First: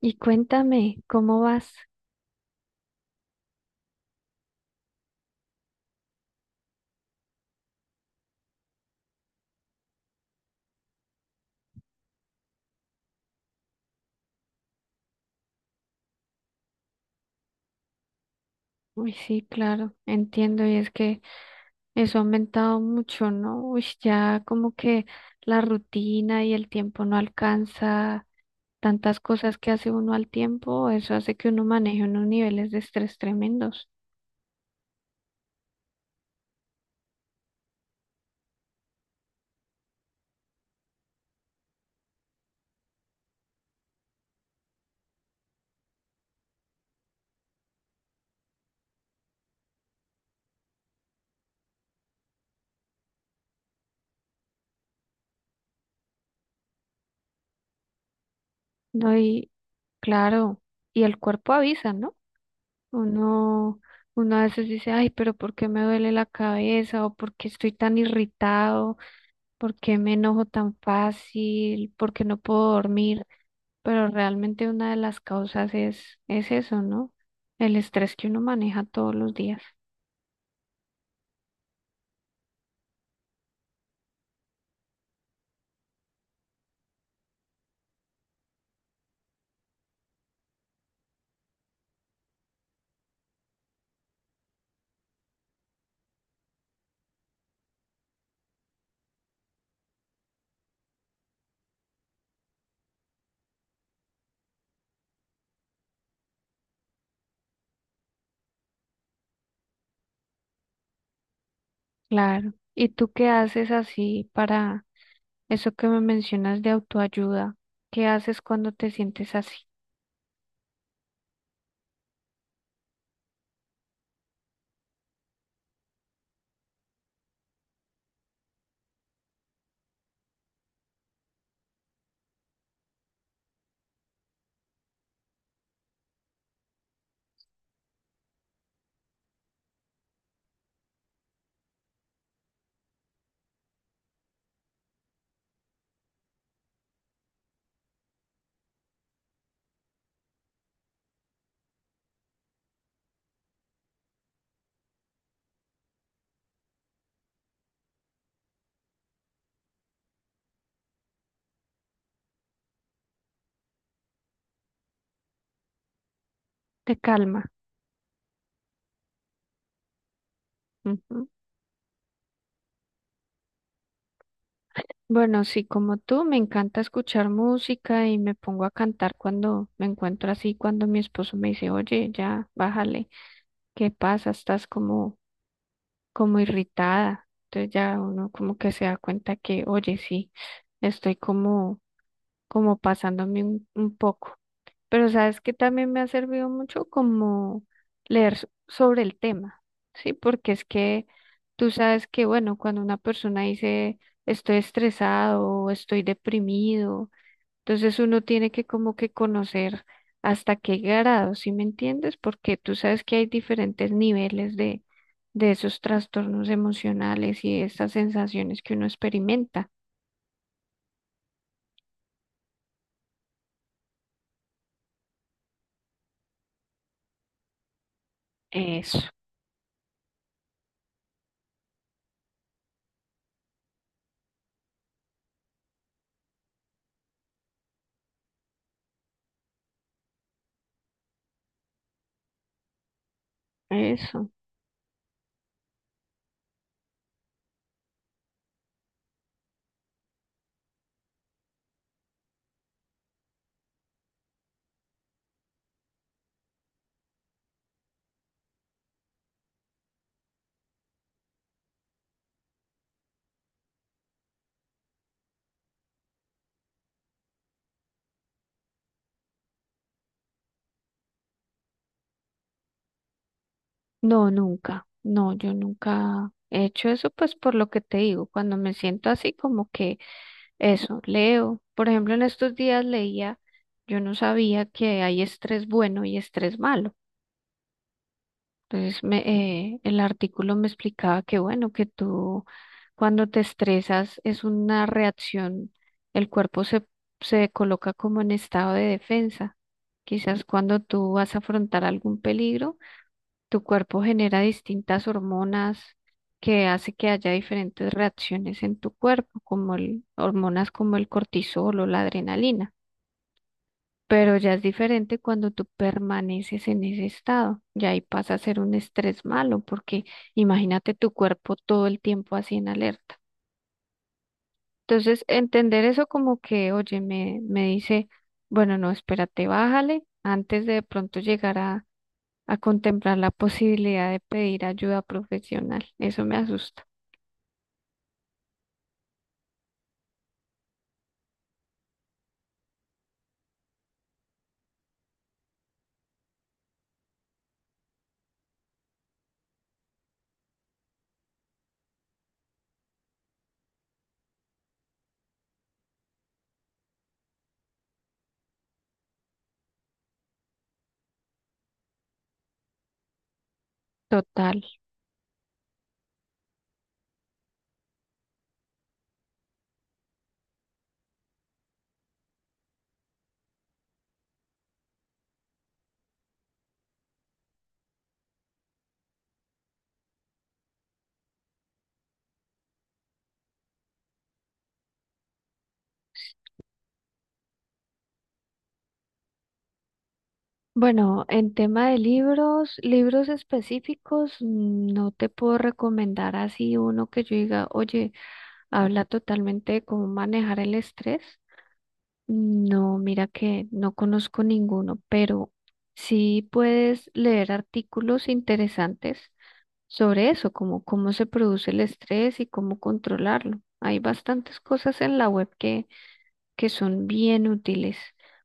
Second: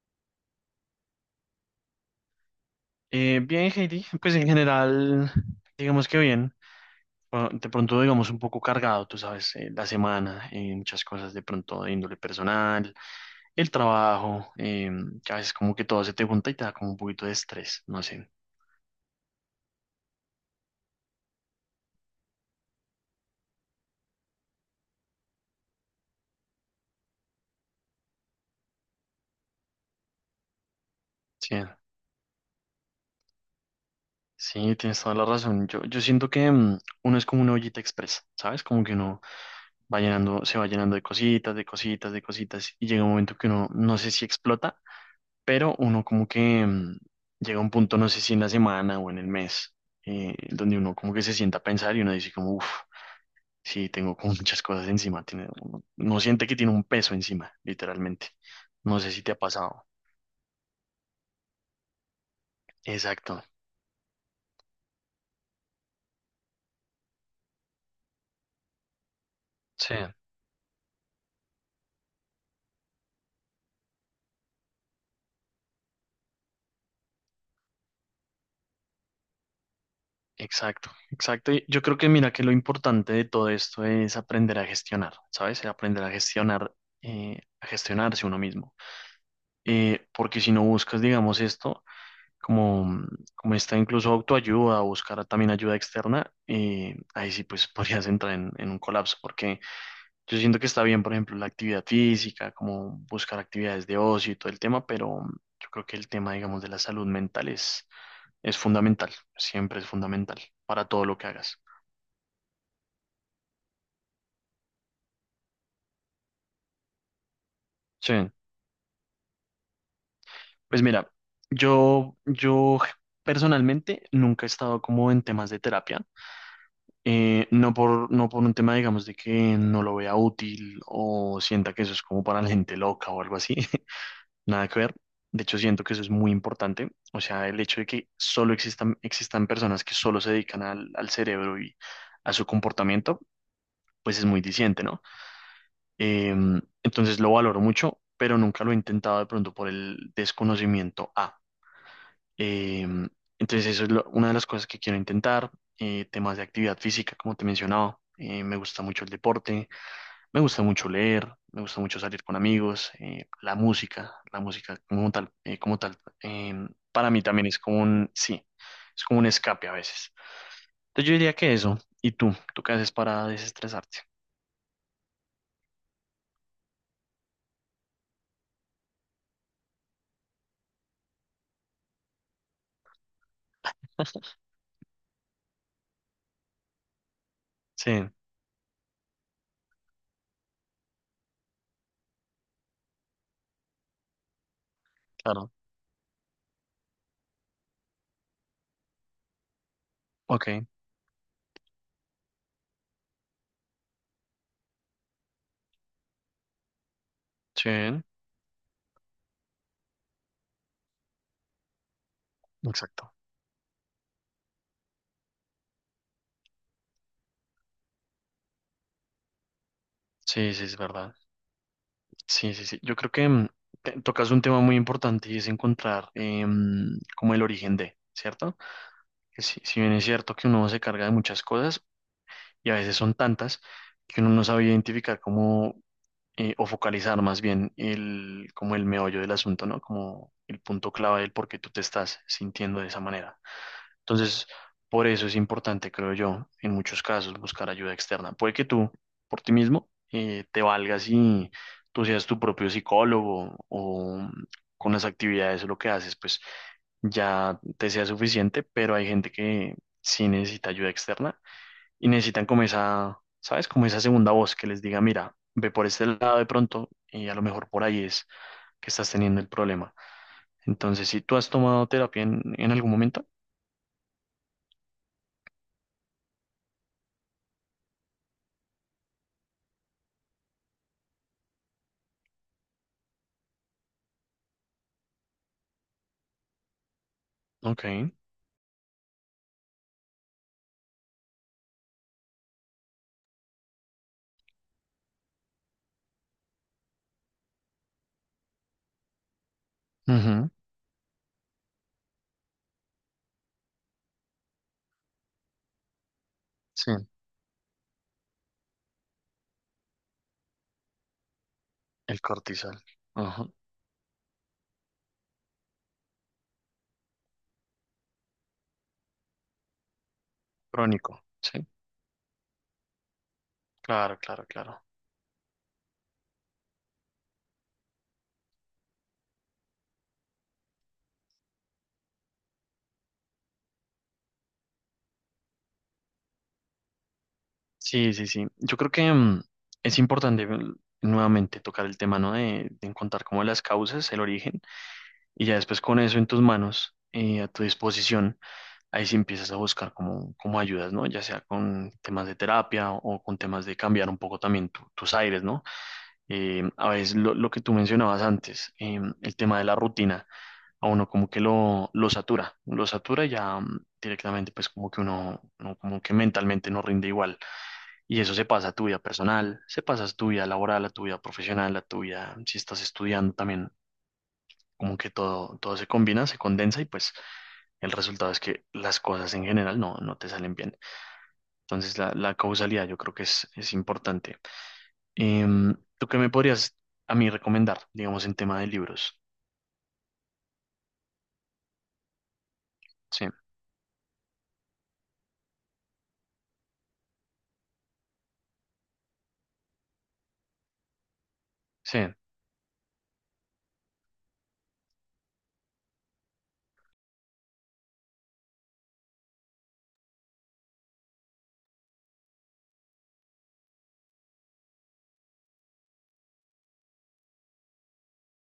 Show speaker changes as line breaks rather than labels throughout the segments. Y cuéntame, ¿cómo vas?
Bien, Heidi, pues en general, digamos que bien. Bueno, de pronto, digamos, un poco cargado, tú sabes, la semana, muchas cosas de pronto de índole personal, el trabajo, que a veces como que todo se te junta y te da como un poquito de estrés, no sé.
Uy, sí, claro, entiendo, y es que eso ha aumentado mucho, ¿no? Uy, ya como que la rutina y el tiempo no alcanza tantas cosas que hace uno al tiempo, eso hace que
Sí,
uno maneje unos niveles de estrés tremendos,
sí, tienes toda la razón. Yo siento que uno es como una ollita expresa, ¿sabes? Como que uno va llenando, se va llenando de cositas, de cositas, de cositas, y llega un momento que uno no sé si explota, pero uno como que llega a un punto, no sé si en la semana o en el mes, donde uno como que se sienta a pensar y uno dice como, uff, sí, tengo como muchas cosas encima, tiene, uno, uno siente que tiene un peso encima, literalmente. No sé
¿no?
si te ha
Y
pasado.
claro, y el cuerpo avisa, ¿no?
Exacto,
Uno, uno a veces dice, ay, pero ¿por qué me duele la cabeza? ¿O por qué estoy tan irritado? ¿Por
sí,
qué me enojo tan fácil? ¿Por qué no puedo dormir? Pero realmente una de las causas es eso, ¿no? El estrés que uno maneja todos los días.
exacto, exacto. Y yo creo que mira que lo importante de todo esto es aprender a gestionar, ¿sabes? Aprender a gestionar, a gestionarse uno mismo. Porque si no buscas, digamos, esto, como, como está incluso autoayuda o buscar también ayuda externa, ahí sí pues podrías entrar en un colapso, porque yo siento que está bien, por ejemplo, la actividad física, como buscar actividades de ocio y todo el tema, pero yo creo que el tema, digamos, de la salud mental es fundamental, siempre es fundamental para todo lo que hagas.
Claro. ¿Y tú qué haces así para eso que me mencionas de autoayuda? ¿Qué
Sí,
haces cuando te sientes así?
pues mira, yo personalmente nunca he estado como en temas de terapia. No por, no por un tema, digamos, de que no lo vea útil o sienta que eso es como para la gente loca o algo así. Nada que ver. De hecho, siento que eso es muy importante. O sea, el hecho de que solo existan, existan personas que solo se dedican al, al cerebro y a su comportamiento, pues es muy diciente, ¿no? Eh, entonces lo valoro mucho, pero nunca lo he intentado de pronto por el desconocimiento A. Em, entonces, eso es una de las cosas que quiero intentar. Temas de actividad física, como te mencionaba. Me gusta mucho el deporte, me gusta mucho leer, me gusta mucho salir con amigos, la música como tal,
Te
para mí
calma.
también es como un, sí, es como un escape a veces. Entonces yo
Ujú.
diría que eso. ¿Y tú? ¿Tú qué haces para desestresarte?
Bueno, sí, como tú, me encanta escuchar música y me pongo a cantar cuando me encuentro así, cuando mi esposo me dice, oye, ya, bájale, ¿qué pasa? Estás como irritada. Entonces
Sí,
ya uno como que se da cuenta que, oye, sí, estoy como, como pasándome un poco. Pero sabes
claro.
que también me ha servido mucho como leer sobre el tema, ¿sí?
Ok,
Porque es que tú sabes que, bueno, cuando una persona dice estoy estresado o estoy deprimido, entonces
sí,
uno tiene que como que conocer hasta qué grado, ¿sí me entiendes? Porque tú sabes
exacto.
que hay diferentes niveles de esos trastornos emocionales y de estas sensaciones que uno experimenta.
Sí, sí, es verdad. Sí, sí, sí. Yo creo que tocas un tema muy importante y es encontrar em, como el origen de, ¿cierto?
Eso,
Que si, si bien es cierto que uno se carga de muchas cosas y a veces son tantas que uno no sabe identificar cómo o focalizar más bien el, como el meollo del asunto, ¿no? Como el punto clave del por qué tú te estás sintiendo de esa manera.
eso.
Entonces, por eso es importante, creo yo, en muchos casos buscar ayuda externa. Puede que tú, por ti mismo, te valgas y tú seas tu propio psicólogo o con las actividades o lo que haces, pues ya te sea suficiente, pero hay gente que sí necesita ayuda externa y necesitan como esa, ¿sabes? Como esa segunda voz que les diga, mira, ve por este lado de pronto y a lo mejor por ahí es que estás teniendo el problema. Entonces, si tú has tomado terapia en algún momento,
No, nunca. No, yo nunca he hecho eso, pues por lo que te digo, cuando me siento así como que eso, leo. Por ejemplo, en estos días leía, yo no sabía que hay estrés bueno y estrés malo.
ok.
Entonces, el artículo me explicaba que, bueno, que tú cuando te estresas es una reacción, el cuerpo se coloca como en estado de defensa. Quizás
Ujú.
cuando tú vas a afrontar algún peligro, tu cuerpo genera distintas hormonas que
Sí,
hace que haya diferentes reacciones en tu cuerpo, como el, hormonas como el cortisol o la
el
adrenalina.
cortisol. Ajá.
Pero ya es diferente cuando tú permaneces en ese estado, ya ahí pasa a ser un estrés malo, porque imagínate tu
Crónico.
cuerpo
Sí,
todo el tiempo así en alerta.
claro, claro, claro.
Entonces, entender eso como que, oye, me dice, bueno, no, espérate, bájale, antes de pronto llegar a contemplar la posibilidad de pedir ayuda profesional. Eso me asusta.
Sí, sí, sí. Yo creo que es importante nuevamente tocar el tema, ¿no? De encontrar como las causas, el origen, y ya después con eso en tus manos, a tu disposición, ahí sí empiezas a buscar como, como ayudas, ¿no? Ya sea con temas de terapia o con temas de cambiar un poco también tus aires, ¿no? A veces lo que tú mencionabas antes, el tema de la rutina. A uno como que lo satura y ya mm, directamente
Total.
pues como que uno, uno como que mentalmente no rinde igual. Y eso se pasa a tu vida personal, se pasa a tu vida laboral, a tu vida profesional, a tu vida, si estás estudiando también, como que todo, todo se combina, se condensa y pues el resultado es que las cosas en general no, no te salen bien. Entonces la causalidad yo creo que es importante. Em, ¿tú qué me podrías a mí recomendar, digamos, en tema de libros?
Bueno, en tema de libros,
Sí,
libros específicos, mm, no te puedo recomendar así uno que yo diga, oye, habla totalmente de cómo manejar el estrés.
sí,
No, mira que no conozco ninguno, pero sí puedes leer artículos interesantes sobre eso, como cómo se produce el estrés y cómo controlarlo. Hay bastantes cosas en la web que son bien útiles.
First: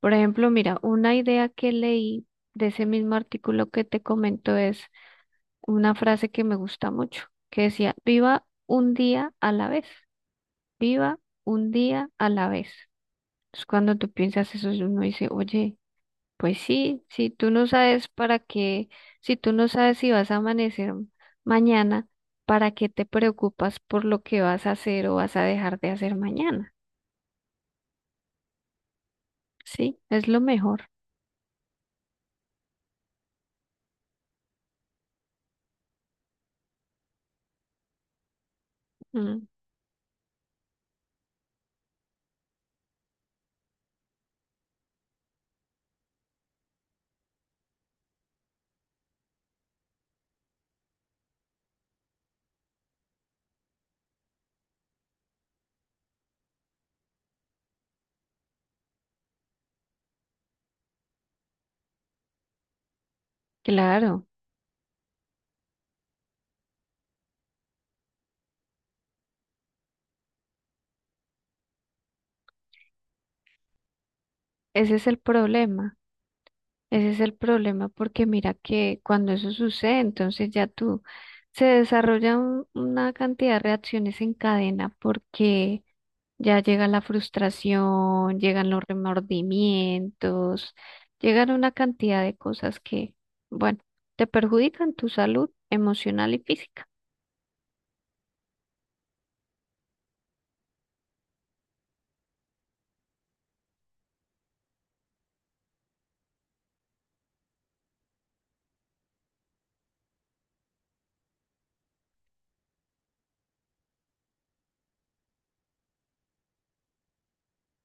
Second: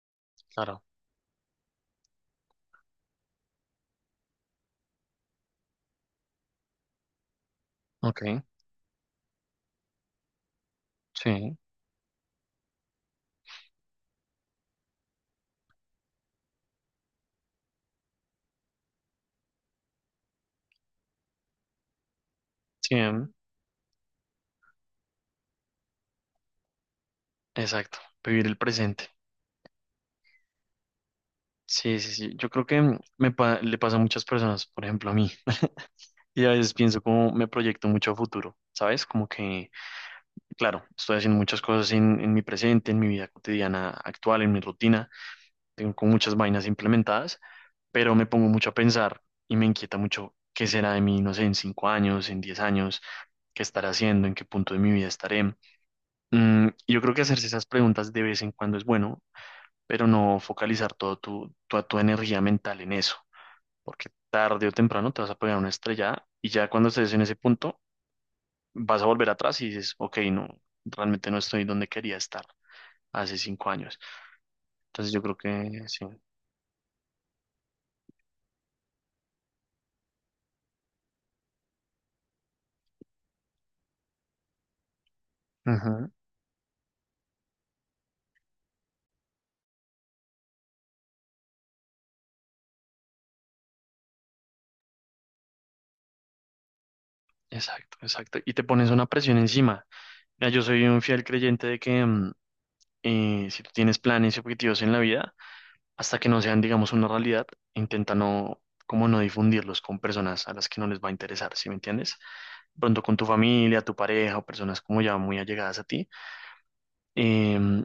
Por ejemplo, mira,
claro.
una idea que leí de ese mismo artículo que te comento es una frase que me gusta mucho, que decía,
Ok.
viva un día a la vez. Viva
Sí,
un día a la vez. Entonces, cuando tú piensas eso, uno dice, oye, pues sí, si tú no sabes para qué, si tú no sabes si vas a amanecer mañana, ¿para qué
sí,
te
em,
preocupas por lo que vas a hacer o vas a dejar de hacer mañana?
exacto, vivir el presente.
Sí, es lo mejor.
Sí, sí, sí. Yo creo que le pasa a muchas personas, por ejemplo a mí, y a veces pienso como me proyecto mucho a futuro, ¿sabes? Como
Mm,
que, claro, estoy haciendo muchas cosas en mi presente, en mi vida cotidiana actual, en mi rutina, tengo como muchas vainas implementadas, pero me pongo mucho a pensar y me inquieta mucho qué será de mí, no sé, en 5 años, en 10 años, qué estaré haciendo, en qué punto de mi vida estaré. Mm, yo creo que hacerse esas preguntas de vez en cuando es bueno pero no focalizar todo tu, toda tu energía mental en eso, porque
claro,
tarde o temprano te vas a pegar una estrellada y ya cuando estés en ese punto vas a volver atrás y dices, ok, no, realmente no estoy donde quería estar hace 5 años.
ese es
Entonces
el
yo creo que
problema.
sí.
Ese es el problema porque mira que cuando eso sucede, entonces ya tú se desarrolla una cantidad de reacciones en cadena porque
Ujú,
ya llega la frustración, llegan los remordimientos, llegan una cantidad de cosas que, bueno, te perjudican tu salud emocional y física.
exacto, exacto. Y te pones una presión encima. Mira, yo soy un fiel creyente de que si tú tienes planes y objetivos en la vida, hasta que no sean, digamos, una realidad, intenta no, como no difundirlos con personas a las que no les va a interesar, ¿sí me entiendes? Pronto con tu familia, tu pareja o personas como ya muy allegadas a ti, em,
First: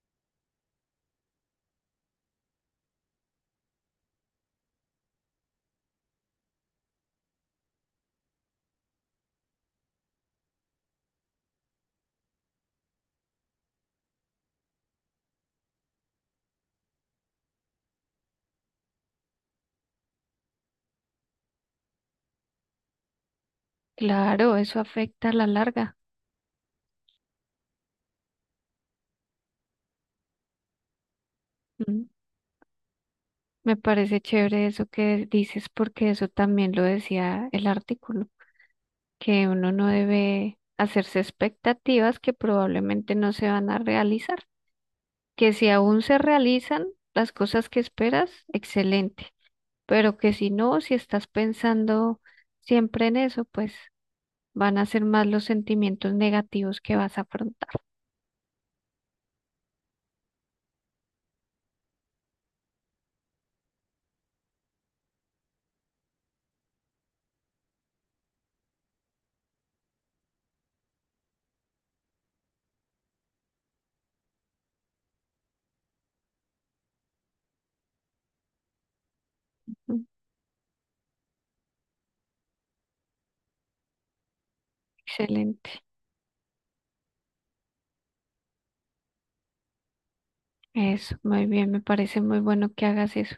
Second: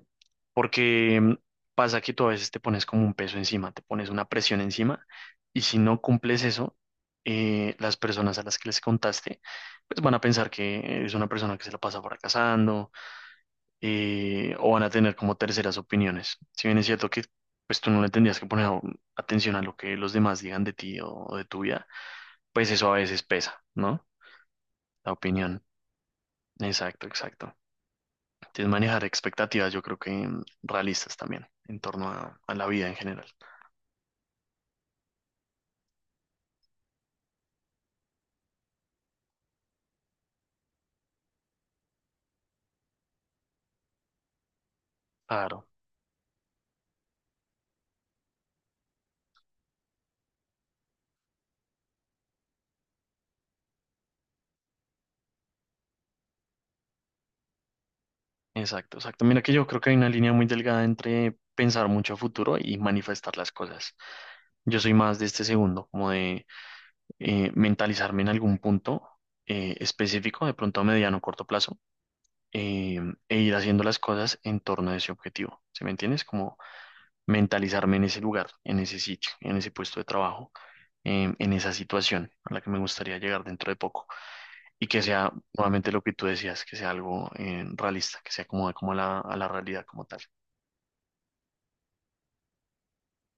porque pasa que tú a veces te pones como un peso encima, te pones una presión encima y si no cumples eso, las personas a las que les contaste, pues van a pensar que es una persona que se la pasa fracasando o van a tener como terceras opiniones. Si bien es cierto que pues tú no le tendrías que poner atención a lo que los demás digan de ti o de tu vida, pues eso a veces pesa, ¿no?
Claro, eso
La
afecta a la
opinión.
larga.
Exacto, exacto. Sí, es manejar expectativas, yo creo que mm, realistas también, en
Mm,
torno a la vida en general.
me parece chévere eso que dices porque eso también lo decía el artículo, que uno no debe hacerse expectativas que probablemente no se van a realizar, que
Claro,
si aún se realizan las cosas que esperas, excelente, pero que si no, si estás pensando siempre en eso, pues van a ser más los sentimientos negativos que vas a afrontar.
exacto, exacto. Mira que yo creo que hay una línea muy delgada entre pensar mucho a futuro y manifestar las cosas. Yo soy más de este segundo, como de mentalizarme en algún punto específico, de pronto a mediano o corto plazo, eh, e ir haciendo las cosas en torno a ese objetivo. ¿Sí me entiendes? Como mentalizarme en ese lugar, en ese sitio, en ese puesto
Mm,
de trabajo, en esa situación a la que me gustaría llegar dentro de poco. Y que sea
excelente.
nuevamente lo que tú decías, que sea algo realista, que se acomode como a la realidad como tal.
Eso, muy bien, me parece muy bueno que hagas eso.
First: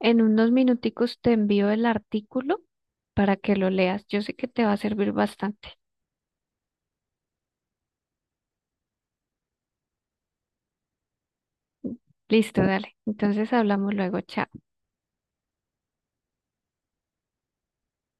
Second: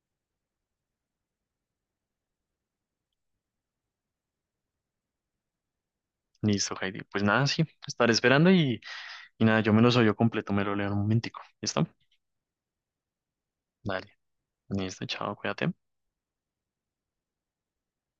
En unos minuticos te envío el artículo para que lo leas. Yo sé que te va a servir bastante.
Listo, Heidi. Pues nada, sí, estaré esperando y nada, yo me lo soy yo completo, me lo leo en un momentico. ¿Listo?
Listo, dale. Entonces hablamos
Dale.
luego. Chao.
Listo, chao, cuídate.